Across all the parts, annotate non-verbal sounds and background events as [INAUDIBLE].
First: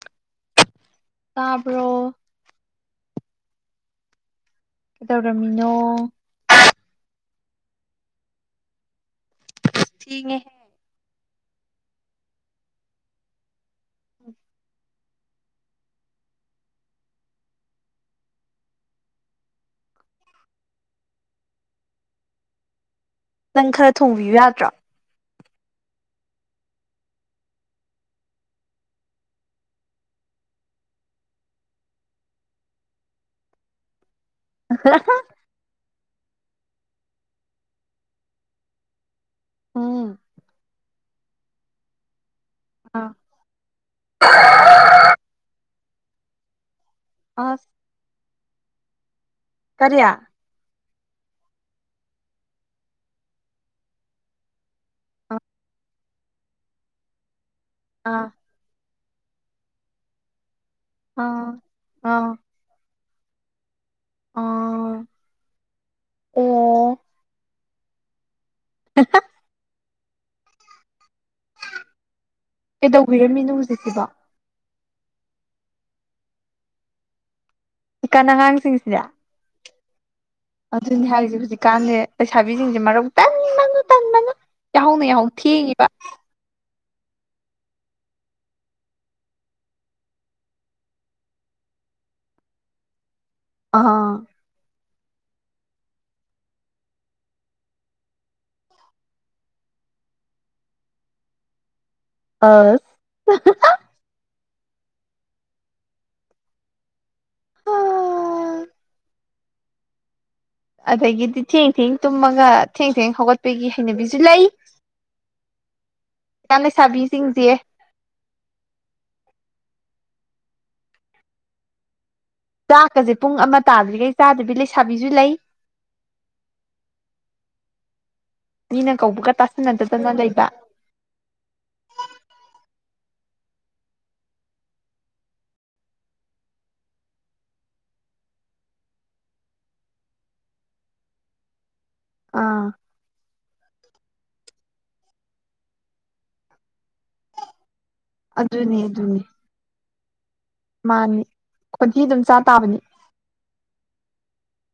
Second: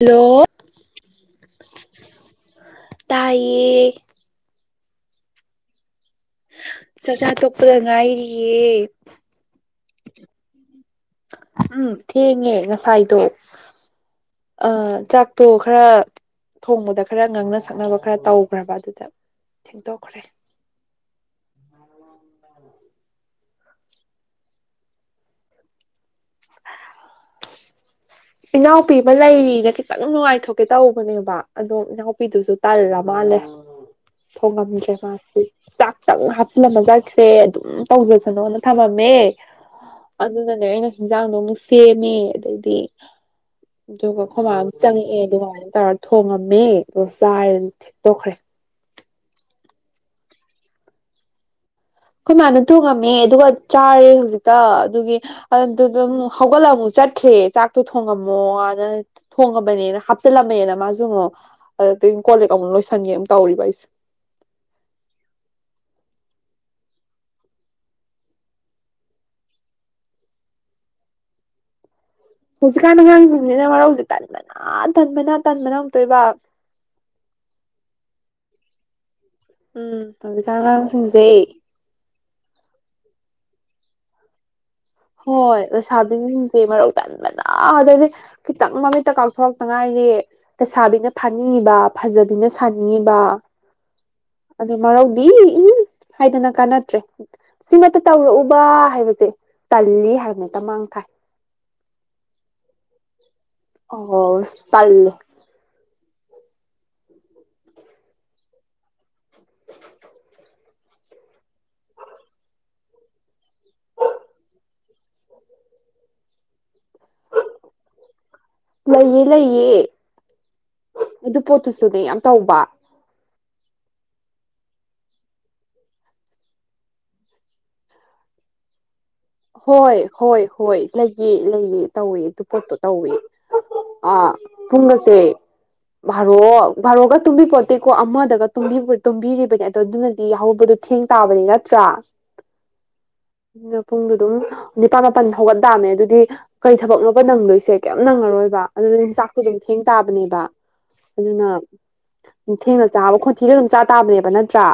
Hello ꯇꯕꯔꯣ ꯇꯌꯦ ꯀꯩꯗꯧꯔꯝꯃꯤꯅꯣ ꯆꯥꯛꯆꯥꯥ ꯇꯣꯛꯄꯗ ꯉꯥꯏꯔꯤꯌꯦ ꯊꯅꯦ ꯎꯝ ꯊꯦꯡꯉꯦ ꯉꯁꯥꯏꯗꯣ ꯑ ꯆꯥꯛꯇꯣ ꯈꯔ ꯊꯣꯡꯕꯗ ꯈꯔ ꯉꯥꯡꯅ ꯁꯛꯅꯕ ꯈꯔ ꯇꯧꯈ꯭ꯔꯕ ꯑꯗꯨꯗ ꯊꯦꯡꯗꯣꯛꯈ꯭ꯔꯦ ꯅꯪ ꯈꯔ ꯊꯣꯡꯕꯤꯌꯨ ꯌꯥꯗ꯭ꯔꯥ ꯏꯅꯥꯎꯄꯤ ꯑꯃ ꯂꯩꯔꯤꯅ ꯈꯤꯇꯪ ꯅꯨꯡꯉꯥꯏꯊꯣꯛꯀꯦ ꯇꯧꯕꯅꯦꯕ ꯑꯗꯣ ꯏꯅꯥꯎꯄꯤꯗꯨꯁꯨ ꯇꯜꯂ ꯃꯥꯜꯂꯦ ꯊꯣꯡꯉꯝꯖ ꯃꯥꯁꯤ ꯆꯥꯛꯇꯪ ꯍꯥꯞꯆꯤꯜꯂꯝꯃ ꯆꯠꯈ꯭ꯔꯦ ꯑꯗꯨꯝ ꯇꯧꯖꯁꯅꯣꯅ ꯊꯝꯃꯝꯃꯦ ꯎꯝ ꯑꯗꯨꯅꯅꯦ ꯑꯩꯅ ꯍꯤꯟꯖꯥꯡꯗꯣ ꯑꯃꯨꯛ ꯁꯦꯝꯃꯦ ꯑꯗꯩꯗꯤ ꯑ ꯑꯗꯨꯒ ꯈꯣꯡꯃꯥꯡ ꯑꯃ ꯆꯪꯉꯛꯑꯦ ꯑꯗꯨꯃꯥꯏꯅ ꯇꯧꯔ ꯊꯣꯡꯉꯝꯃꯦ ꯑꯗꯨꯒ ꯑꯁ ꯆꯥꯏꯔꯅ ꯊꯦꯛꯇꯣꯛꯈ꯭ꯔꯦ ꯀꯔꯤꯌꯥ ꯑꯩꯈꯣꯏ ꯃꯥꯅ ꯊꯣꯡꯉꯝꯃꯦ ꯑꯗꯨꯒ ꯆꯥꯔꯦ ꯍꯧꯖꯤꯛꯇ ꯑꯗꯨꯒꯤ ꯑꯗꯨ ꯑꯗꯨꯝ ꯍꯧꯒꯠꯂ ꯑꯃꯨꯛ ꯆꯠꯈ꯭ꯔꯦ ꯆꯥꯛ ꯇꯨ ꯑꯥ ꯊꯣꯡꯉꯝꯃꯣꯅ ꯊꯣꯡꯉꯕꯅꯤꯅ ꯍꯥꯞꯆꯤꯜꯂꯝꯃꯦꯅ ꯃꯥꯁꯨꯉꯣ ꯑꯥ ꯑꯗ ꯇꯨ ꯑꯥ ꯀꯣꯜꯂ ꯇꯧ ꯂꯣꯏꯁꯟꯒꯦ ꯑꯃ ꯇꯧꯔꯤꯕ ꯑꯩꯁꯦ ꯑ ꯑꯦ ꯍꯠꯇ ꯍꯧꯖꯤꯛꯀꯥꯟꯗ ꯀꯩꯗꯧꯕꯤꯔꯝꯃꯤꯅꯣ ꯑꯉꯥꯡꯁꯤꯡꯁꯤꯅ ꯍꯧꯖꯤꯛꯁꯤꯕꯣ ꯃꯔꯧꯁꯤ ꯇꯟꯕꯅ ꯇꯟꯕꯅ ꯇꯟꯕꯅ ꯉꯝꯛꯇꯣꯏꯕ ꯏꯤꯀꯟ ꯑꯉꯥꯡꯁꯤꯡꯁꯤꯗ ꯎꯝ ꯍꯧꯖꯤꯛꯀꯥꯟ ꯑꯗꯨꯅꯤ ꯑꯉꯥꯡꯁꯤꯡꯁꯦ ꯍꯥꯏꯔꯤꯁꯦ ꯍꯧꯖꯤꯛꯀꯥꯟꯁꯦ ꯂꯩꯁꯥꯕꯤꯁꯤꯡꯁꯦ ꯃꯔ ꯇ ꯍꯣꯏ ꯑꯁꯥꯕꯤꯁꯤꯡꯁꯦ ꯃꯔꯧ ꯇꯟꯕꯅ ꯑꯗꯗꯤ ꯈꯤꯇꯪ ꯃꯃꯤꯠꯇ ꯀꯥꯊꯣꯔꯛꯇ ꯉꯥꯏꯔꯤ ꯇꯁꯥꯕꯤꯅ ꯐꯥꯅꯤꯡꯏꯕ ꯐꯖꯕꯤꯅ ꯁꯥꯅꯤꯡꯏꯕ ꯑ ꯑꯗꯨ ꯃꯔꯧꯗꯤ ꯎꯝ ꯍꯥꯏꯗꯅ ꯀꯥꯟꯅꯗ꯭ꯔꯦ ꯁꯤꯃꯇ ꯇꯧꯔꯛꯎꯕ ꯍꯥꯏꯕꯁꯦ ꯇꯜꯂꯤ ꯍꯥꯏꯕꯅ ꯇ ꯃꯥꯡ ꯊꯥꯏ ꯑ ꯑꯣ ꯇꯥꯏ [UNINTELLIGIBLE] ꯑꯗꯒꯤꯗꯤ ꯊꯦꯡ ꯊꯦꯡ ꯇꯨꯝꯃꯒ ꯊꯦꯡ ꯊꯦꯡ ꯍꯧꯒꯠꯄꯒꯤ ꯍꯩꯅꯕꯤꯁꯨ ꯂꯩ ꯏ ꯂꯩꯁꯥꯕꯤꯁꯤꯡꯁꯦ ꯂꯩꯑ ꯂꯩꯌꯦ ꯑꯗꯨ ꯄꯣꯠꯇꯨꯁꯨꯅꯦ ꯌꯥꯝ ꯇꯧꯕ ꯆꯥꯛꯀꯁꯦ ꯄꯨꯡ ꯑꯃ ꯇꯥꯗ꯭ꯔꯤꯈꯩ ꯆꯥꯗꯕꯤ ꯂꯩꯁꯥꯕꯤꯁꯨ ꯂꯩ ꯃꯤꯅ ꯀꯧꯕꯒ ꯍꯣꯏ ꯇꯥꯁꯟꯅꯗꯗꯅ ꯍꯣꯏ ꯂꯩꯕ ꯍꯣꯏ ꯂꯩꯌꯦ ꯂꯩꯌꯦ ꯇꯧꯏꯦ ꯑꯗꯨ ꯄꯣꯠꯇꯣ ꯇꯧꯏ ꯑ ꯄꯨꯡ ꯑꯁꯦ ꯚꯥꯔꯣ ꯚꯥꯔꯣꯒ ꯇꯨꯝꯕꯤ ꯄꯣꯠꯇꯦꯀꯣ ꯑꯃꯗꯒ ꯇꯨꯝꯕꯤꯔꯤꯕꯅꯦ ꯑꯗꯣ ꯑꯗꯨꯅꯗꯤ ꯌꯥꯎꯍꯧꯕꯗ ꯊꯦꯡ ꯇꯥꯕꯅꯤ ꯅꯠꯇ꯭ꯔꯥ ꯑꯥ ꯑꯗꯨꯅ ꯄꯨꯡꯗꯣ ꯑꯗꯨꯝ ꯅꯤꯄꯥꯜ ꯃꯥꯄꯜ ꯐꯥꯎꯒꯠ ꯇꯥꯑꯃꯦ ꯑꯗꯨꯗꯤ ꯀꯩ ꯊꯕꯛꯅꯣꯅꯕ ꯅꯪꯗꯣꯏꯁꯦ ꯀꯩ ꯅꯪꯉꯔꯣꯏꯕ ꯑꯗꯨꯅꯦ ꯑꯗꯨꯗ ꯑꯗꯨꯅꯦ ꯍꯤꯟꯖꯥꯛꯇꯣ ꯑꯗꯨꯝ ꯊꯦꯡ ꯇꯥꯕꯅꯦꯕ ꯃꯥꯅꯤ ꯈꯣꯟꯊꯤ ꯑꯗꯨꯝ ꯆꯥ ꯇꯥꯕꯅꯤ ꯑꯗꯨꯅꯊꯦꯡꯅ ꯆꯥꯕ ꯈꯣꯟꯊꯤꯗ ꯑꯗꯨꯝ ꯆꯥ ꯇꯥꯕꯅꯦꯕ ꯅꯠꯇ꯭ꯔꯥ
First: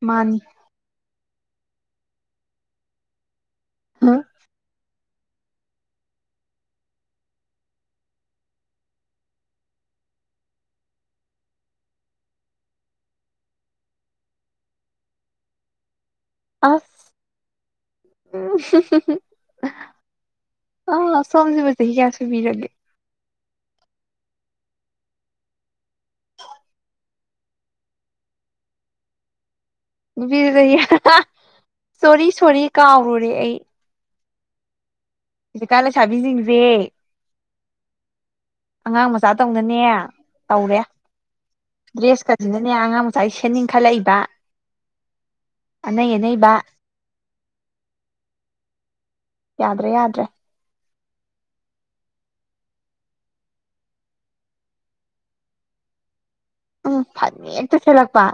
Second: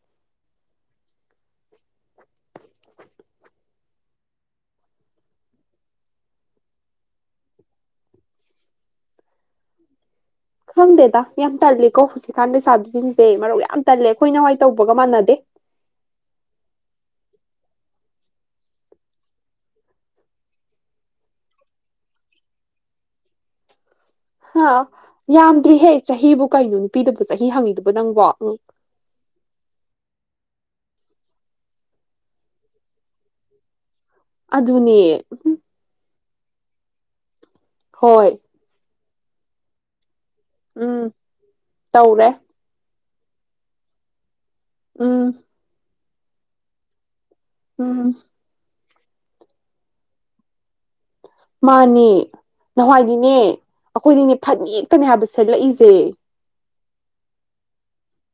ꯃꯥꯅꯤ ꯍꯥ ꯈꯪꯗꯦꯗ ꯌꯥꯝ ꯇꯜꯜꯂꯤꯀꯣ ꯍꯧꯖꯤꯛꯀꯥꯟꯗ ꯁꯥꯥꯕꯤꯁꯤꯡꯁꯦ ꯃꯔꯨꯞ ꯌꯥꯝ ꯇꯜꯂꯦ ꯑꯩꯈꯣꯏ ꯅꯋꯥꯏ ꯇꯧꯕꯒ ꯃꯥꯟꯅꯗꯦ ꯑꯁ ꯑ ꯁꯣꯝꯖꯕꯁ ꯍ ꯀꯌꯥꯁꯨꯕꯤꯔꯦ ꯍꯥ ꯌꯥꯝꯗ꯭ꯔꯤꯍꯦ ꯆꯍꯤꯕꯨ ꯀꯩꯅꯣ ꯅꯨꯄꯤꯗꯨꯕꯨ ꯆꯍꯤ ꯍꯪꯉꯤꯗꯨꯕ ꯅꯪꯕꯣ ꯕꯤ ꯁꯣꯔꯤ ꯁꯣꯔꯤ ꯀꯥꯎꯔꯨꯔꯦ ꯑꯩ ꯑꯗꯨꯅꯦ ꯍꯧꯖꯤꯛ ꯀꯥꯟ ꯂꯩꯁꯕꯤꯁꯤꯡꯁꯦ ꯍꯣꯏ ꯑꯉꯥꯡ ꯃꯆꯥ ꯇꯧꯅꯅꯦ ꯇꯧꯔꯦ ꯎꯝ ꯇꯧꯔꯦ ꯗ꯭ꯔꯦꯁꯀꯁꯤꯅ ꯅꯦ ꯑꯉꯥꯡ ꯃꯆꯥꯥꯏ ꯁꯦꯠꯅꯤꯡꯈꯠꯂꯛꯏꯕ ꯎꯝ ꯅ ꯅꯩꯕ ꯎꯝ ꯌꯥꯗ꯭ꯔꯦ ꯌꯥꯗ꯭ꯔꯦ ꯃꯥꯅꯦ ꯅꯍꯋꯥꯏꯗꯤꯅꯦ ꯑꯩꯈꯣꯏꯗꯤꯅꯦ ꯐꯅꯛꯇꯅꯦ ꯍꯥꯏꯕ ꯁꯦꯠꯂꯛꯏꯁꯦ ꯎꯝ ꯐꯅꯦꯛ ꯍꯦꯛꯇ ꯁꯦꯠꯂꯛꯄ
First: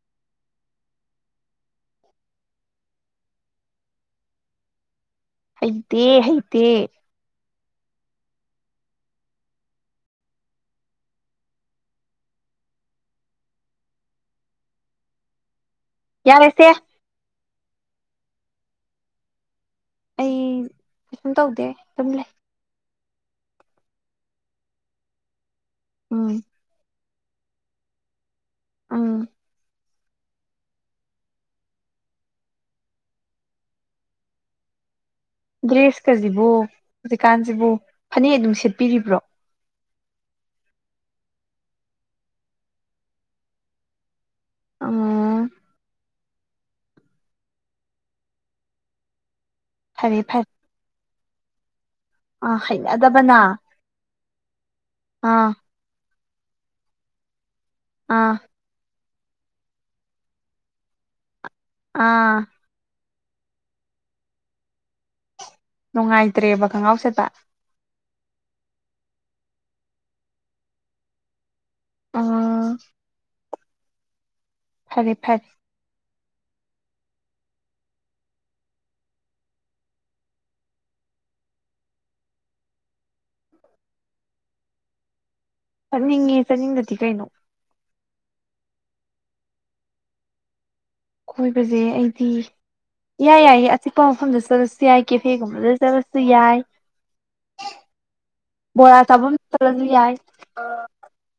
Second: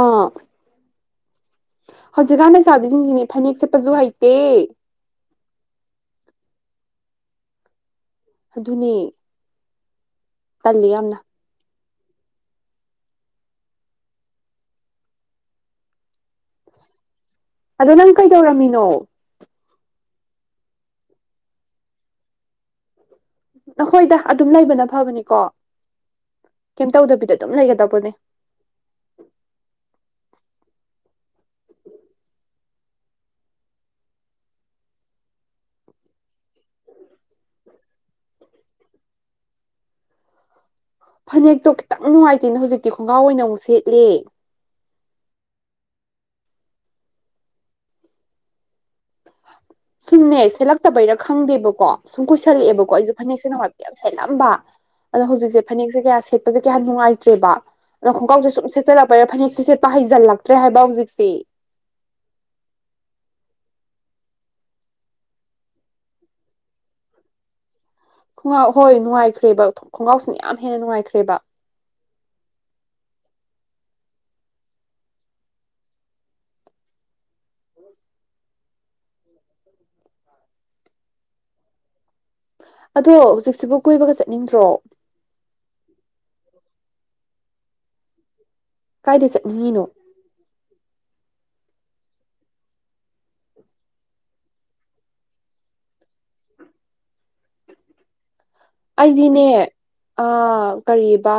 ꯑꯥ ꯍꯧꯖꯤꯛꯀꯥꯟꯗ ꯆꯥꯕꯤꯁꯤꯡꯁꯤꯅꯤ ꯐꯅꯦꯛ ꯁꯦꯠꯄꯁꯨ ꯍꯩꯇꯦ ꯍꯩꯇꯦ ꯍꯩꯇꯦ ꯑꯗꯨꯅꯦ ꯇꯜꯂꯤ ꯌꯥꯝꯅ ꯌꯥꯔꯦꯁꯦ ꯑꯗꯣ ꯅꯪ ꯀꯩꯗꯧꯔꯝꯃꯤꯅꯣ ꯑꯩ ꯀꯩꯁꯨꯝ ꯇꯧꯗꯦ ꯑꯗꯨꯝ ꯂꯩ ꯅꯈꯣꯏꯗ ꯑꯗꯨꯝ ꯂꯩꯕꯅ ꯐꯕꯅꯤꯀꯣ ꯎꯝ ꯀꯩꯝ ꯇꯧꯗꯕꯤꯗ ꯑꯗꯨꯝ ꯂꯩꯒꯗꯧꯕꯅꯦ ꯑꯝ ꯗ꯭ꯔꯦꯁꯀꯁꯤꯕꯨ ꯍꯧꯖꯤꯛꯀꯥꯟꯁꯤꯕꯨ ꯐꯅꯦꯛ ꯑꯗꯨꯝ ꯁꯦꯠꯄꯤꯔꯤꯕ꯭ꯔꯣ ꯐꯅꯦꯛꯇꯣ ꯈꯤꯇꯪ ꯅꯨꯡꯉꯥꯏꯇꯦꯅꯦ ꯍꯧꯖꯤꯛꯇꯤ ꯈꯣꯡꯒꯥꯎ ꯑꯣꯏꯅ ꯑꯃꯨꯛ ꯁꯦꯠꯂꯦ ꯑ ꯐꯔꯦ ꯁꯨꯝꯅꯦ ꯐꯔꯦ ꯁꯦꯠꯂꯛꯇꯕꯩꯔꯥ ꯈꯪꯗꯦꯕꯀꯣ ꯁꯨꯝ ꯑꯥ ꯀꯨꯏꯁꯜꯂꯛꯑꯦꯕꯀꯣ ꯑꯩꯁꯨ ꯍꯩꯅꯗꯕꯅ ꯐꯅꯦꯛꯁꯦꯅ ꯍꯥꯏꯕ ꯌꯥꯝ ꯁꯦꯠꯂꯝꯕ ꯑꯗꯣ ꯑꯥ ꯍꯧꯖꯤꯛꯁꯦ ꯐꯅꯦꯛꯁꯦ ꯀꯌꯥ ꯁꯦꯠꯁꯦ ꯀꯌꯥ ꯅꯨꯡꯉꯇ꯭ꯔꯦꯕ ꯑꯥ ꯑꯅꯣꯣꯡꯀꯥꯎꯁꯦ ꯁꯨꯝ ꯁꯦꯠꯆꯜꯛꯄ ꯔꯦ ꯐꯅꯦꯛꯁꯤꯦ ꯁꯦꯠꯄ ꯍꯩꯖꯜꯂꯛꯇ꯭ꯔꯦ ꯍꯥꯏꯕ ꯍꯧꯖꯤꯛꯁꯤꯦ ꯑꯥ ꯅꯨꯡꯉꯥꯏꯇ꯭ꯔꯦꯕ ꯈꯪꯒ꯭ꯔꯥꯎꯁꯦꯠꯇ ꯈꯣꯡꯒꯥꯎ ꯍꯣꯏ ꯅꯨꯡꯉꯥꯏꯈ꯭ꯔꯦꯕ ꯈꯣꯡꯒꯥꯎꯁꯤꯅ ꯌꯥꯝ ꯍꯦꯟꯅ ꯅꯨꯡꯉꯥꯏꯈ꯭ꯔꯦꯕ ꯑ ꯐꯔꯦ ꯐꯔꯦ ꯎ ꯑꯗꯣ ꯍꯧꯖꯤꯛꯁꯤꯕꯨ ꯀꯣꯏꯕꯒ ꯆꯠꯅꯤꯡꯗ꯭ꯔꯣ ꯆꯠꯅꯤꯡꯉꯦ ꯆꯠꯅꯤꯡꯕꯗꯤ ꯀꯩꯅꯣ ꯀꯥꯏꯗ ꯆꯠꯅꯤꯡꯉꯤꯅꯣ ꯀꯣꯏꯕꯁꯦ ꯑꯩꯗꯤ ꯌꯥꯏ ꯌꯥꯏꯌꯦ ꯑꯆꯤꯛꯄ ꯃꯐꯝꯗ ꯆꯠꯂꯁꯨ ꯌꯥꯏ ꯀꯦꯐꯦꯒꯨꯝꯕꯗ ꯆꯠꯂꯁꯨ ꯌꯥꯏ ꯕꯣꯔꯥ ꯆꯥꯐꯝ ꯑꯩꯗꯤꯅꯦ ꯆꯠꯂꯁꯨ ꯌꯥꯏ ꯑ ꯀꯔꯤꯕ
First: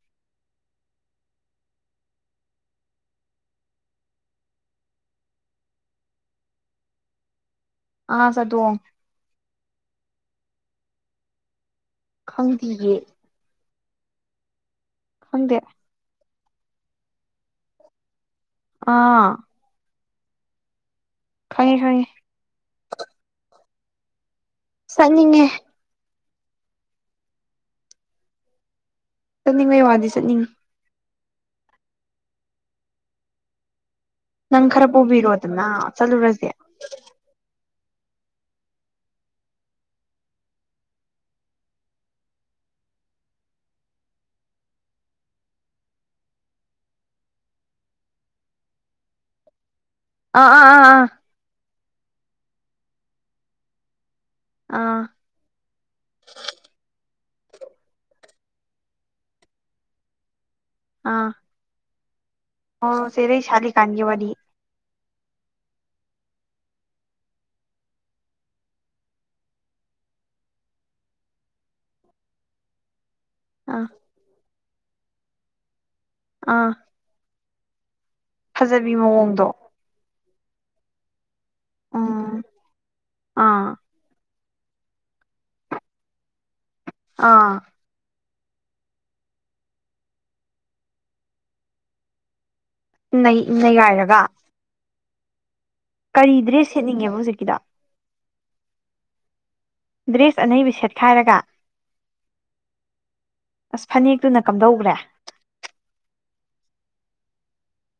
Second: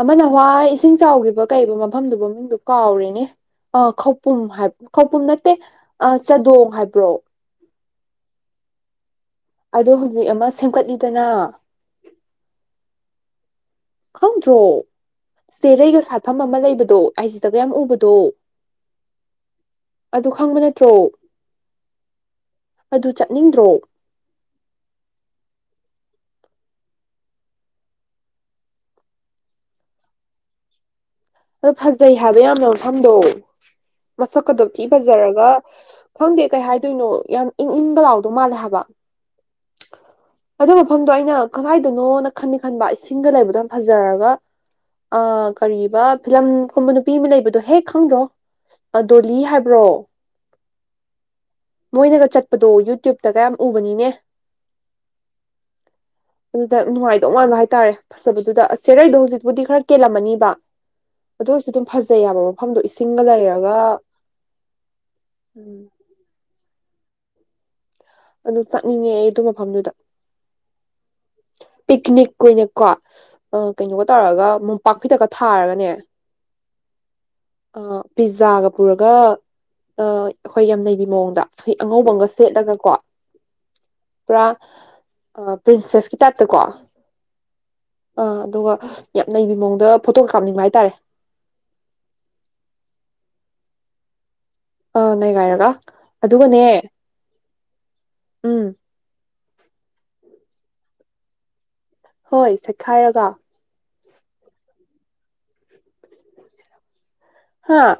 ꯑꯃꯅ ꯍꯋꯥꯏ ꯏꯁꯤꯡ ꯆꯥꯎꯈꯤꯕ ꯀꯩꯕ ꯃꯐꯝꯗꯨꯕꯨ ꯃꯤꯡꯗꯨ ꯀꯥꯎꯔꯤꯅꯦ ꯑ ꯈꯧꯄꯨꯝ ꯍꯥꯏꯕ ꯈꯧꯄꯨꯝ ꯅꯠꯇꯦ ꯑ ꯆꯥꯗꯣꯡ ꯍꯥꯏꯕ꯭ꯔꯣ ꯑꯥ ꯁ ꯇ ꯑꯗꯣ ꯍꯧꯖꯤꯛ ꯑꯃ ꯁꯦꯝꯒꯠꯂꯤꯗꯅ ꯈꯪꯗꯌꯦꯦ ꯈꯪꯗ꯭ꯔꯣ ꯈꯪꯗꯦ ꯆꯦꯔꯩꯒ ꯁꯥꯠꯐꯝ ꯑꯃ ꯂꯩꯕꯗꯣ ꯑꯩꯁꯤꯗꯒ ꯌꯥꯝ ꯎꯕꯗꯣ ꯑꯥ ꯑꯗꯨ ꯈꯪꯕ ꯅꯠꯇ꯭ꯔꯣ ꯈꯪꯉꯦ ꯈꯪꯉꯤ ꯑꯗꯨ ꯆꯠꯅꯤꯡꯗ꯭ꯔꯣ ꯁꯅꯤꯡꯉꯦ ꯆꯠꯅꯤꯡꯉꯩ ꯋꯥꯗꯤ ꯆꯠꯅꯤꯡꯉꯤ ꯍ ꯐꯖꯩ ꯍꯥꯏꯕ ꯌꯥꯝꯅ ꯃꯐꯝꯗꯣ ꯅꯪ ꯃꯁꯛꯀꯗꯕ ꯊꯤ ꯈꯔ ꯐꯖꯔꯒ ꯄꯨꯕꯤꯔꯣꯗꯅ ꯈꯪꯗꯦ ꯆꯠꯂꯨꯔꯁꯦ ꯀꯩ ꯍꯥꯏꯗꯣꯏꯅꯣ ꯌꯥꯝ ꯏꯪ ꯏꯪꯒ ꯂꯥꯎꯗꯧ ꯃꯥꯜꯂꯦ ꯍꯥꯏꯕ ꯑꯗꯨ ꯃꯐꯝꯗꯣ ꯑꯩꯅ ꯀꯗꯥꯏꯗꯅꯣꯅ ꯈꯟꯅꯤ ꯈꯟꯕ ꯏꯁꯤꯡꯗ ꯂꯩꯕꯗꯣ ꯌꯥꯝ ꯐꯖꯔꯒ ꯑ ꯀꯔꯤꯕ ꯐꯤꯂꯝꯒꯨꯝꯕ ꯅꯨꯄꯤ ꯑꯃ ꯂꯩꯕꯗꯣ ꯍꯦꯛ ꯈꯪꯗ꯭ꯔꯣ ꯗꯣꯂꯤ ꯍꯥꯏꯕ꯭ꯔꯣ ꯑꯥ ꯑꯥ ꯑꯥ ꯑꯥ ꯃꯣꯏꯅꯒ ꯆꯠꯄꯗꯣ ꯌꯨꯇ꯭ꯌꯨꯕꯇꯒꯌꯥꯝ ꯎꯕꯅꯤꯅꯦ ꯑꯥ ꯑꯥ ꯑꯗꯨꯅꯨꯡꯉ ꯣꯉꯥꯟꯕ ꯍꯥꯏꯇꯥꯔꯦ ꯐꯖꯕꯗꯨꯗ ꯑꯁ ꯁꯦꯔꯩꯗꯣ ꯍꯧꯖꯤꯛꯄꯨꯗꯤ ꯈꯔ ꯀꯦꯜꯂꯝꯃꯅꯤꯕ ꯑꯥ ꯑꯗꯨ ꯑꯣꯏꯔꯁꯨ ꯑꯗꯨꯝ ꯐꯖꯩ ꯌꯥꯕ ꯃꯐꯝꯗꯣ ꯑꯣ ꯏꯁꯤꯡꯒ ꯆꯦꯔꯩ ꯂꯩꯔꯒ ꯁꯥꯠꯂꯤꯀꯥꯟꯒꯤ ꯋꯥꯔꯤ ꯎꯝ ꯑꯗꯨ ꯆꯥꯛꯅꯤꯡꯉꯦ ꯑꯩ ꯑꯗꯨ ꯃꯐꯝꯗꯨꯗ ꯄꯤꯛꯅꯤꯛ ꯑꯣꯏꯅꯀꯣ ꯑꯥ ꯀꯩꯅꯣꯒ ꯇꯧꯔꯒ ꯃꯣꯝꯄꯥꯛ ꯐꯤꯗꯛꯀ ꯊꯥꯔꯒꯅꯦ ꯑꯥ ꯄꯤꯖꯥꯒ ꯐꯖꯕꯤ ꯄꯨꯔꯒ ꯃꯑꯣꯡꯗꯣ ꯑꯩꯈꯣꯏ ꯌꯥꯝ ꯅꯩꯕꯤ ꯃꯑꯣꯡꯗ ꯣꯏ ꯑꯉꯧꯕꯒ ꯎꯝ ꯁꯦꯠꯂꯒꯀꯣ ꯑꯥ ꯄꯨꯔꯥ ꯄ꯭ꯔꯤꯟꯁꯦꯁꯀꯤ ꯇꯠꯇꯀꯣ ꯑꯥ ꯑꯥ ꯑꯗꯨꯒ ꯌꯥꯝ ꯅꯩꯕ ꯃꯑꯣꯡꯗ ꯐꯣꯇꯣꯒ ꯀ ꯍꯥꯥꯞꯅꯤꯡꯕ ꯍꯥꯏꯇꯥꯔꯦ ꯅ ꯅꯩꯒꯥꯏꯔꯒ ꯑ ꯅ ꯀꯥꯏꯔꯒ ꯀꯔꯤ ꯗ꯭ꯔꯦꯁ ꯁꯦꯠꯅꯤꯡꯉꯦꯕ ꯍꯧꯖꯤꯛꯀꯤꯗ ꯎꯝ ꯗ꯭ꯔꯦꯁ ꯑꯅꯩꯕꯤ ꯁꯦꯠꯈꯥꯏꯔꯒ ꯍꯣꯏ ꯆꯠꯈꯥꯏꯔꯒ ꯑꯁ ꯐꯅꯦꯛꯇꯨꯅ ꯀꯝꯗꯧꯈ꯭ꯔꯦ ꯍꯥꯥ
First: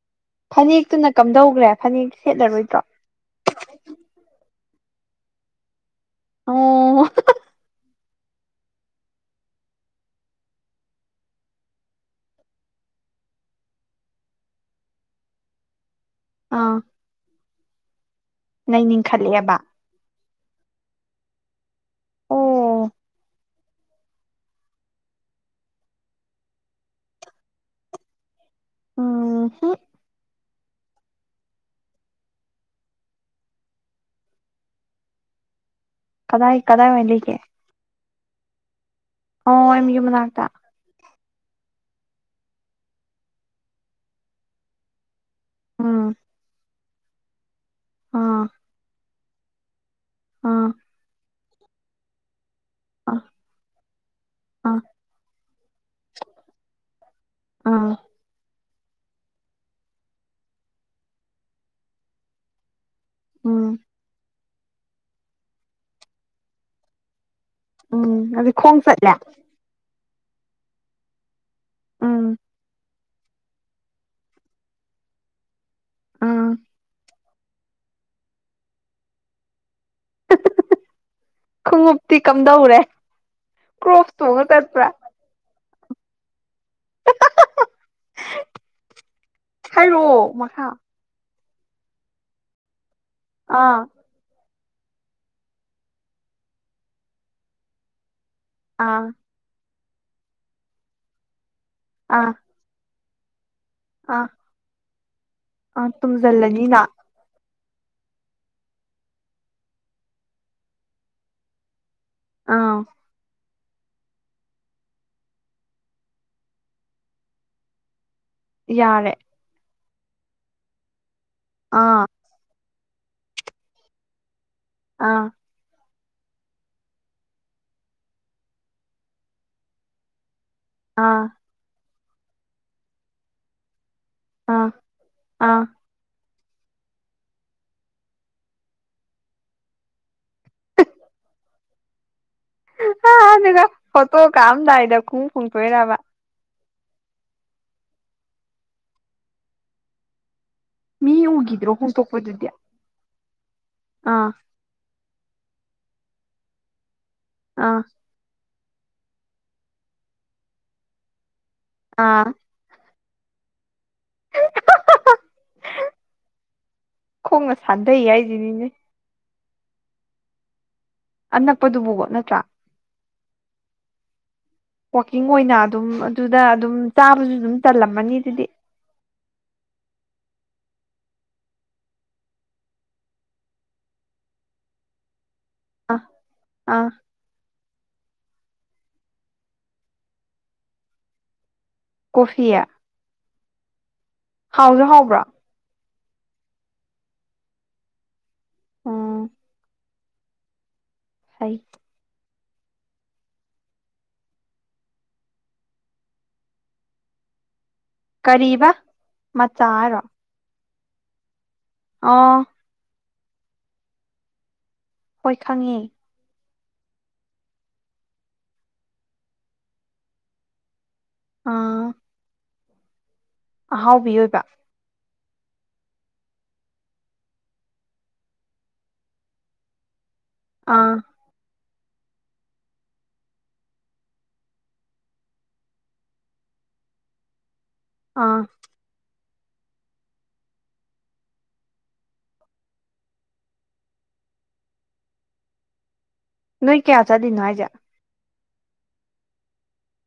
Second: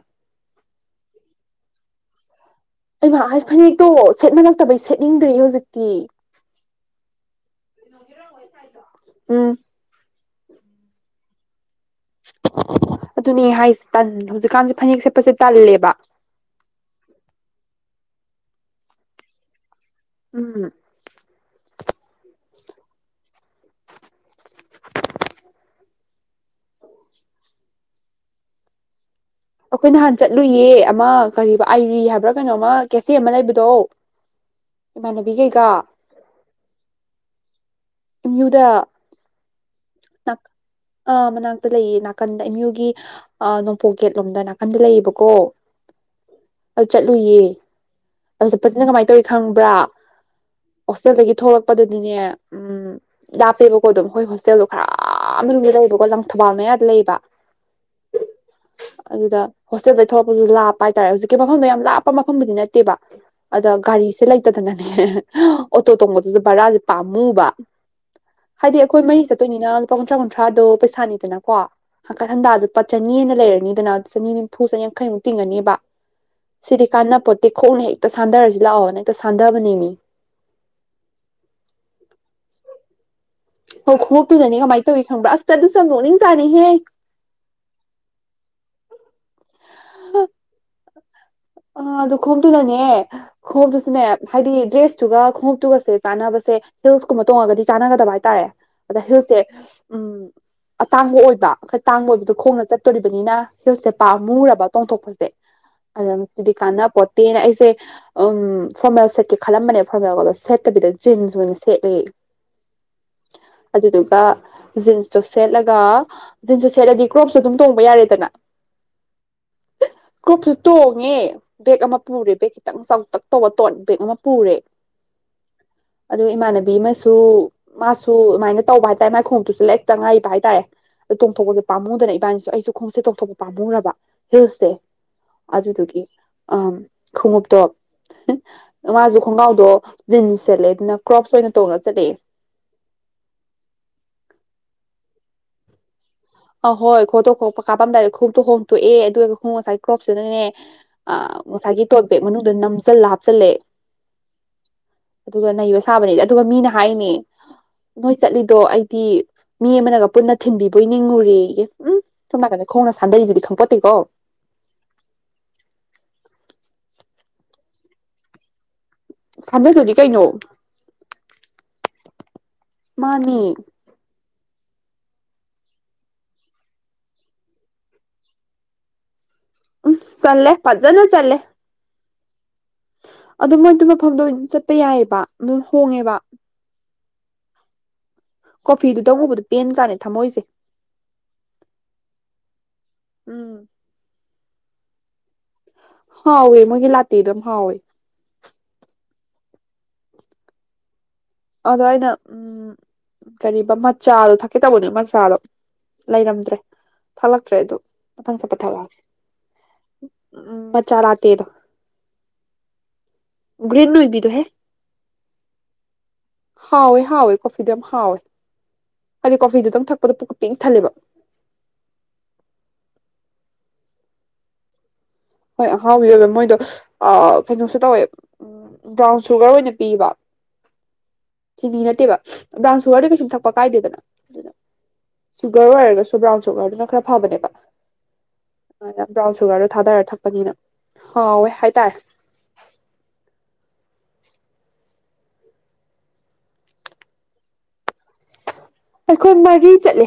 ꯐꯅꯦꯛꯇꯨꯅ ꯀꯝꯗꯧꯈ꯭ꯔꯦ ꯐꯅꯦꯛ ꯁꯦꯠꯂꯔꯣꯏꯗ꯭ꯔꯣ ꯑꯩꯃ ꯍꯥꯏ ꯐꯅꯦꯛꯇꯣ ꯁꯦꯠꯃꯜꯂꯛꯇꯕꯩ ꯁꯦꯠꯅꯤꯡꯗ꯭ꯔꯤꯦ ꯍꯧꯖꯤꯛꯇꯤ ꯑꯣ ꯔꯣꯏꯁꯥꯏꯗ ꯎꯝ ꯑꯗꯨꯅꯦ ꯍꯥꯏꯁꯦ ꯇꯟ ꯍꯧꯖꯤꯛꯀꯥꯟꯁꯦ ꯐꯅꯦꯛ ꯁꯦꯠꯄꯁꯦ ꯇꯜꯂꯦꯕ ꯑꯥ ꯅꯅꯤꯡꯈꯠꯂꯦꯕ ꯎꯝ ꯑꯣ ꯎꯝ ꯍꯨꯝ ꯑꯩꯈꯣꯏ ꯅꯍꯥꯟ ꯆꯠꯂꯨꯏꯌꯦ ꯑꯃ ꯀ ꯑꯥꯏꯔꯤ ꯍꯥꯏꯕ꯭ꯔꯥ ꯀꯩꯅꯣꯃ ꯀꯦꯐꯦ ꯑꯃ ꯂꯩꯕꯗꯣ ꯏꯃꯥꯟꯅꯕꯤ ꯀꯩꯀꯥ ꯀꯗꯥꯏ ꯀꯗꯥꯏ ꯑꯣꯏ ꯂꯩꯒꯦ ꯅ꯭ꯨꯗ ꯑꯣ ꯑꯩꯒꯤ ꯃꯅꯥꯛꯇ ꯑ ꯃꯅꯥꯛꯇ ꯂꯩꯌꯦ ꯅꯥꯀꯟꯗ ꯏꯌꯨꯒꯤ ꯑ ꯅꯣꯡꯄꯣꯛ ꯒꯦꯠꯂꯣꯝꯗ ꯅꯥꯀꯟꯗ ꯂꯩꯌꯦꯕꯀꯣ ꯀꯣ ꯎꯝ ꯑ ꯆꯠꯂꯨꯌꯦ ꯑꯥ ꯑꯗ ꯆꯠꯄꯁꯤꯅ ꯀꯃꯥꯏꯅ ꯇꯧꯋꯤ ꯈꯪꯕ꯭ꯔꯥ ꯑꯥ ꯍꯣꯁꯇꯦꯜꯗꯒꯤ ꯊꯣꯛꯂꯛꯄꯗꯗꯤꯅꯦ ꯎꯝ ꯑꯥ ꯂꯥꯞꯄꯦꯕꯀꯣ ꯑꯗꯨꯝ ꯑꯩꯈꯣꯏ ꯍꯣꯁꯇꯦꯜꯗꯣ ꯑꯥ ꯈꯔ ꯃꯅꯨꯡꯗ ꯂꯩꯕꯀꯣ ꯂꯪ ꯊꯧꯕꯥꯜ ꯃꯌꯥꯗ ꯂꯩꯕ ꯑꯥ ꯑꯗꯨꯗ ꯍꯣꯁꯇꯦꯜꯗ ꯊꯣꯛꯂꯛꯄꯁꯨ ꯂꯥꯞꯄ ꯍꯥꯏꯇꯥꯔꯦ ꯍꯧꯖꯤꯛꯀꯤ ꯃꯐꯝꯗ ꯌꯥꯝ ꯂꯥꯞꯄ ꯃꯐꯝꯕꯨꯗꯤ ꯅꯠꯇꯦꯕ ꯑꯗ ꯎꯝ ꯒꯥꯔꯤꯁꯦ ꯂꯩꯇꯗꯅꯅꯦ ꯑꯣꯇꯣ ꯇꯣꯡꯕꯗꯨꯁꯨ ꯕꯔꯥꯁꯦ ꯄꯥꯝꯃꯨꯕ ꯎꯝ ꯑꯗꯨ ꯍꯥꯏꯗꯤ ꯈꯣꯡ ꯑꯩꯈꯣꯏ ꯆꯠꯂꯦ ꯃꯔꯤ ꯆꯠꯇꯣꯏꯅꯤꯅ ꯂꯨꯄꯥ ꯀꯨꯟꯊ꯭ꯔꯥ ꯀꯨꯟꯊ꯭ꯔꯥꯗꯣ ꯄꯩꯁꯥꯅꯤꯗꯅ ꯀꯣ ꯎꯝ ꯍꯪꯀꯠ ꯍꯟꯇꯥ ꯂꯨꯄꯥ ꯆꯅꯤꯑꯅ ꯂꯩꯔꯅꯤꯗꯅ ꯆꯅꯤ ꯅꯤꯝꯐꯨ ꯆꯅꯤ ꯌꯥꯡꯈꯩꯃꯨꯛ ꯇꯤꯡꯒꯅꯤꯕ ꯎꯝ ꯁꯤꯗꯤ ꯀꯥꯟꯅꯄꯣꯠꯇꯦ ꯈꯣꯡꯅ ꯍꯦꯛꯇꯣ ꯁꯥꯟꯊꯔꯁꯤ ꯂꯥꯛꯑꯣꯅꯦ ꯑꯦꯛꯇꯣ ꯁꯥꯟꯊꯕꯅꯦ ꯃꯤ ꯈꯣꯡꯎꯞꯇꯤ ꯀꯝꯗꯧꯔꯦ ꯍꯣꯏ ꯀ꯭ꯔꯣꯞꯁ ꯇꯣꯡꯉ ꯈꯣꯡꯎꯞꯇꯨꯗꯅꯤ ꯆꯠꯄ꯭ꯔꯥ ꯀꯃꯥꯏꯅ ꯇꯧꯏꯤ ꯈꯪꯕ꯭ꯔꯥ ꯑꯁꯇ ꯑꯗꯨꯁꯨ ꯅꯣꯛꯅꯤꯡ ꯆꯥꯅꯤꯍꯦ ꯍꯥꯏꯔꯛꯑꯣ ꯃꯈꯥ ꯑ ꯑꯗꯨ ꯈꯣꯝꯗꯨꯅꯅꯦ ꯑꯥ ꯈꯣꯝꯗꯨꯁꯨꯅꯦ ꯍꯥꯏꯗꯤ ꯗ꯭ꯔꯦꯁꯇꯨꯒ ꯈꯣꯡꯎꯞꯇꯨꯒꯁꯦ ꯆꯥꯅꯕꯁꯦ ꯍꯤꯜꯁꯀꯨꯝꯕ ꯇꯣꯡꯉꯒꯗꯤ ꯆꯥꯟꯅꯒꯗꯕ ꯍꯥꯏꯇꯥꯔꯦ ꯑꯗ ꯑꯥ ꯍꯤꯜꯁꯦ ꯎꯝ ꯑꯇꯥꯡꯕ ꯑꯣꯏꯕ ꯑꯩꯣꯏ ꯇꯥꯡꯕ ꯑꯥ ꯑꯣꯏꯕꯗꯣ ꯈꯣꯡꯅ ꯆꯠꯇꯣꯔꯤꯕꯅꯤꯅ ꯍꯤꯜꯁꯦ ꯄꯥꯝꯃꯨꯔꯕ ꯇꯣꯡꯊꯣꯛꯄꯁꯦ ꯑ ꯇꯨꯝꯁꯤꯜꯂꯅꯤꯅ ꯄꯣꯠꯇꯅꯁꯦ ꯎꯝ ꯐꯣꯔꯃꯦꯜ ꯁꯦꯠꯀꯦ ꯈꯜꯂꯝꯕꯅꯦ ꯐꯣꯔꯃꯦꯜꯒꯗꯣ ꯁꯦꯠꯇꯕꯤꯗ ꯖꯤꯟꯁ ꯑꯣꯏꯅ ꯁꯦꯠꯂꯤ ꯑꯥ ꯑꯗꯨꯗꯨꯒ ꯖꯤꯟꯁꯇꯣ ꯁꯦꯠꯂꯒ ꯖꯤꯟꯁꯨ ꯁꯦꯠꯂꯗꯤ ꯀ꯭ꯔꯣꯞꯁꯨ ꯑꯗꯨꯝ ꯇꯣꯡꯕ ꯌꯥꯔꯦꯗꯅ ꯌꯥꯔꯦ ꯀ꯭ꯔꯨꯞꯁꯨ ꯇꯣꯡꯉꯦ ꯕꯦꯒ ꯑꯃ ꯑꯥ ꯄꯨꯔꯦ ꯕꯦꯒ ꯈꯤꯇꯪ ꯆꯥꯛꯇꯛ ꯇꯧꯕ ꯇꯣꯠ ꯕꯦꯛ ꯑꯃ ꯄꯨꯔꯦ ꯑꯥ ꯑꯗꯣ ꯏꯃꯥꯟꯅꯕꯤ ꯑꯃꯁꯨ ꯃꯥꯁꯨ ꯑꯗꯨꯃꯥꯏꯅ ꯇꯧꯕ ꯍꯥꯏꯇꯥꯔꯦ ꯃꯥꯏꯈꯣꯡꯗꯨꯨꯁꯨ ꯂꯦꯛ ꯆꯪꯉꯥꯏꯕ ꯍꯥꯏꯇꯥꯔꯦ ꯑꯗꯨ ꯑꯥ ꯇꯣꯡꯊꯣꯛꯄꯁꯦ ꯄꯥꯝꯃꯨꯗꯅ ꯏꯕꯥꯅꯤꯁꯨ ꯑꯩꯁꯨ ꯈꯣꯡꯎꯞꯁꯦ ꯇꯣꯡꯊꯣꯛꯄ ꯄꯥꯝꯃꯨꯔꯕ ꯑꯥ ꯍꯤꯜꯁꯇꯦ ꯑꯥ ꯑꯗꯨꯗꯨꯒꯤ ꯑꯝ ꯈꯣꯡꯎꯞꯇꯣꯞ ꯃꯥꯁꯨ ꯈꯣꯡꯒ꯭ꯔꯥꯎꯗꯣ ꯖꯤꯟꯁ ꯁꯦꯠꯂꯦ ꯑꯗꯨꯅ ꯀ꯭ꯔꯣꯞꯁ ꯑꯣꯏꯅ ꯇꯣꯡꯉ ꯆꯠꯂꯦ ꯐꯣꯇꯣ ꯀꯥꯞꯑꯝꯗꯥꯏꯗ ꯈꯣꯡꯎꯞ ꯍꯣꯡꯗꯣꯛꯏꯔꯕ ꯑꯍꯣꯏ ꯈꯣꯠꯇꯣꯛ ꯈꯣꯛꯄ ꯀꯥꯞꯄꯝꯗꯥꯏꯗ ꯈꯣꯡꯎꯞꯇꯨ ꯍꯣꯡꯇꯣꯛꯑꯦ ꯑꯗꯨꯒ ꯈꯣꯡꯎꯞ ꯉꯁꯥꯏ ꯀ꯭ꯔꯣꯞꯁꯤꯅꯅꯦ ꯑ ꯃꯤ ꯎꯈꯤꯗ꯭ꯔꯣ ꯉꯁꯥꯏꯒꯤ ꯇꯣꯠ ꯕꯦꯛ ꯍꯣꯡꯇꯣꯛꯄꯗꯨꯗꯤ ꯃꯅꯨꯡꯗ ꯅꯝꯁꯤꯜꯂ ꯍꯥꯞꯆꯜꯂꯦ ꯑꯥ ꯑꯗꯨꯒ ꯅꯩꯕ ꯁꯥꯕꯅꯦꯗꯤ ꯑꯗꯨꯒ ꯃꯤꯅ ꯍꯥꯏꯅꯦ ꯑꯥ ꯅꯣꯏ ꯆꯠꯂꯤꯗꯣ ꯑꯩꯗꯤ ꯃꯤ ꯑꯃꯅꯒ ꯄꯨꯟꯅ ꯊꯤꯟꯕꯤꯕꯣꯏ ꯅꯤꯡꯉꯨꯔꯦ ꯎ ꯑꯥ ꯅꯥꯀ ꯈꯣꯡꯅ ꯁꯥꯟꯗꯔꯤꯗꯨꯗꯤ ꯈꯪꯄꯣꯠꯇꯦꯀꯣ ꯈꯣꯡꯅ ꯁꯥꯟꯊꯩꯌꯦ ꯍꯥꯏꯁꯤꯅꯤꯅꯦ ꯑꯁ ꯑꯗꯨꯗꯨꯅꯤ ꯀꯩꯅꯣ ꯑꯅꯛꯄꯗꯨꯕꯨ ꯅꯠꯇ꯭ꯔꯥ ꯃꯥꯅꯤ ꯋꯥꯛꯀꯤꯡ ꯑꯣꯏꯅ ꯑꯗꯨꯝ ꯑꯗꯨꯗ ꯑꯗꯨꯝ ꯆꯥꯕꯁꯨ ꯑꯗꯨꯝ ꯆꯜꯂꯝꯃꯅꯤ ꯑꯗꯨꯗꯤ ꯎꯝ ꯆꯜꯂꯦ ꯐꯖꯅ ꯆꯜꯂꯦ ꯑꯗꯨ ꯃꯣꯏꯗꯨ ꯃꯐꯝꯗꯣ ꯆꯠꯄ ꯌꯥꯏꯑꯕ ꯑꯗꯨꯝ ꯑꯥ ꯍꯣꯡꯉꯦꯕ ꯑꯥ ꯀꯣꯐꯤꯗꯨꯗ ꯎꯕꯗ ꯄꯦꯟ ꯖꯥꯠꯅꯤ ꯊꯝꯃꯣꯏꯁꯦ ꯀꯣꯐꯤ ꯎꯝ ꯍꯥꯎꯁꯨ ꯍꯥꯎꯕ꯭ꯔꯣ ꯍꯥꯎꯋꯦ ꯃꯣꯏꯒꯤ ꯂꯥꯠꯇꯦꯗꯣ ꯌꯥꯝ ꯍꯥꯎꯋꯦ ꯎꯝ ꯐꯩ ꯑꯗꯣ ꯑꯩꯅ ꯎꯝ ꯀꯔꯤꯕ ꯃꯠꯆꯥꯗꯣ ꯊꯛꯀꯦ ꯇꯧꯕꯅꯦ ꯃꯠꯆꯥꯗꯣ ꯂꯩꯔꯝꯗ꯭ꯔꯦ ꯊꯛꯂꯛꯇ꯭ꯔꯦ ꯑꯗꯨ ꯃꯊꯪ ꯆꯠꯄ ꯀꯔꯤꯕ ꯊꯛꯂꯛꯑꯒꯦ ꯃꯆꯥ ꯍꯥꯏꯔꯣ ꯃꯠꯆꯥ ꯂꯥꯇꯦꯗꯣ ꯑꯣ ꯒ꯭ꯔꯤꯟ ꯑꯣꯏꯕꯤꯗꯨꯍꯦ ꯍꯣꯏ ꯈꯪꯉꯦ ꯍꯥꯎꯋꯦ ꯍꯥꯎꯋꯦ ꯀꯣꯐꯤꯗꯣ ꯌꯥꯝ ꯍꯥꯎꯋꯦ ꯍꯥꯏꯗꯤ ꯀꯣꯐꯤꯗꯨꯗꯪ ꯊꯛꯄꯗ ꯄꯨꯛꯀ ꯄꯤꯛ ꯊꯜꯂꯦꯕ ꯑꯥ ꯑꯍꯥꯎꯕꯤ ꯑꯣꯏꯕ ꯍꯣꯏ ꯑꯍꯥꯎꯕꯤ ꯌꯣꯜꯂꯦ ꯃꯣꯏꯗꯣ ꯑ ꯀꯩꯅꯣꯁꯨ ꯇꯧꯋꯦ ꯎꯝ ꯕ꯭ꯔꯥꯎꯟ ꯁꯨꯒꯔ ꯑꯣꯏꯅ ꯄꯤꯕ ꯑꯥ ꯆꯤꯅꯤ ꯅꯠꯇꯦꯕ ꯕ꯭ꯔꯥꯎꯟ ꯁꯨꯒꯔꯗꯤ ꯀꯩꯁꯨꯝ ꯊꯛꯄ ꯀꯥꯏꯗꯦꯗꯅ ꯑꯗꯨꯅ ꯁꯨꯒꯔ ꯑꯣꯏꯔꯒꯁꯨ ꯕ꯭ꯔꯥꯎꯟ ꯁꯨꯒꯔꯗꯨꯅ ꯈꯔ ꯐꯕꯅꯦꯕ ꯑꯥ ꯕ꯭ꯔꯥꯎꯟ ꯁꯨꯒꯔꯗꯣ ꯊꯥꯗꯔ ꯊꯛꯄꯅꯤꯅ ꯍꯥꯎꯋꯦ ꯍꯥꯏꯇꯥꯔꯦ ꯅꯣꯏ ꯀꯌꯥ ꯆꯠꯂꯤꯅꯣ ꯍꯥꯏꯁꯦ ꯑꯩꯈꯣꯏ ꯃꯔꯤ ꯆꯠꯂꯦ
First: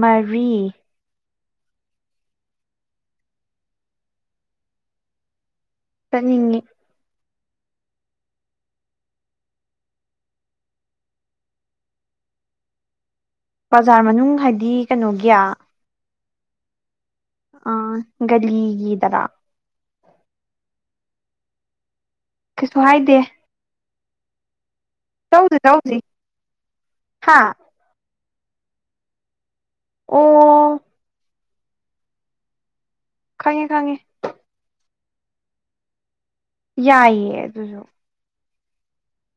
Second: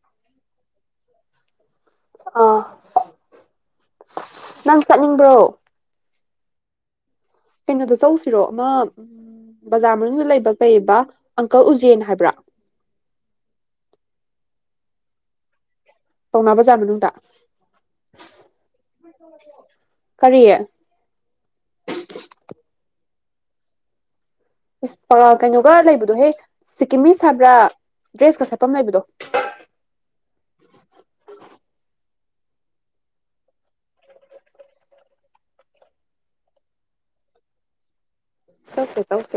ꯃꯔꯤ ꯑꯥ ꯅꯪ ꯆꯠꯅꯤꯡꯕ꯭ꯔꯣ ꯆꯠꯅꯤꯡꯉꯤ ꯀꯩꯅꯣꯗꯣ ꯆꯠꯂꯨꯁꯤꯔꯣ ꯑꯃ ꯕꯖꯥꯔ ꯃꯅꯨꯡꯗ ꯂꯩꯕ ꯀꯩꯕ ꯑꯪꯀꯜ ꯎꯖꯦꯟ ꯍꯥꯏꯕ꯭ꯔꯥ ꯕꯖꯥꯔ ꯃꯅꯨꯡ ꯍꯥꯏꯗꯤ ꯀꯩꯅꯣꯒꯤꯌꯥ ꯄꯥꯎꯅ ꯕꯥꯖꯥꯔ ꯃꯅꯨꯡꯗꯥ꯫ ꯑ ꯒꯥꯂꯤꯒꯤꯗꯔꯥ꯫ ꯀꯔꯤ꯫ ꯀꯩꯁꯨ ꯍꯥꯏꯗꯦ꯫ ꯏꯁ ꯆꯧꯁꯤ ꯀꯩꯅꯣꯒ ꯆꯧꯁꯤ ꯂꯩꯕꯗꯣꯍꯦ ꯁꯤꯀꯤꯝꯃꯤꯁ ꯍꯥ ꯍꯥꯏꯕ꯭ꯔꯥ ꯗ꯭ꯔꯦꯁꯀ ꯁꯦꯠꯐꯝ ꯂꯩꯕꯗꯣ꯫ ꯑꯣ꯫ ꯈꯪꯉꯦ ꯈꯪꯉꯦ꯫ ꯌꯥꯏꯌꯦ ꯑꯗꯨꯁꯨ꯫ ꯆꯧꯁꯦ ꯆꯧꯁꯦ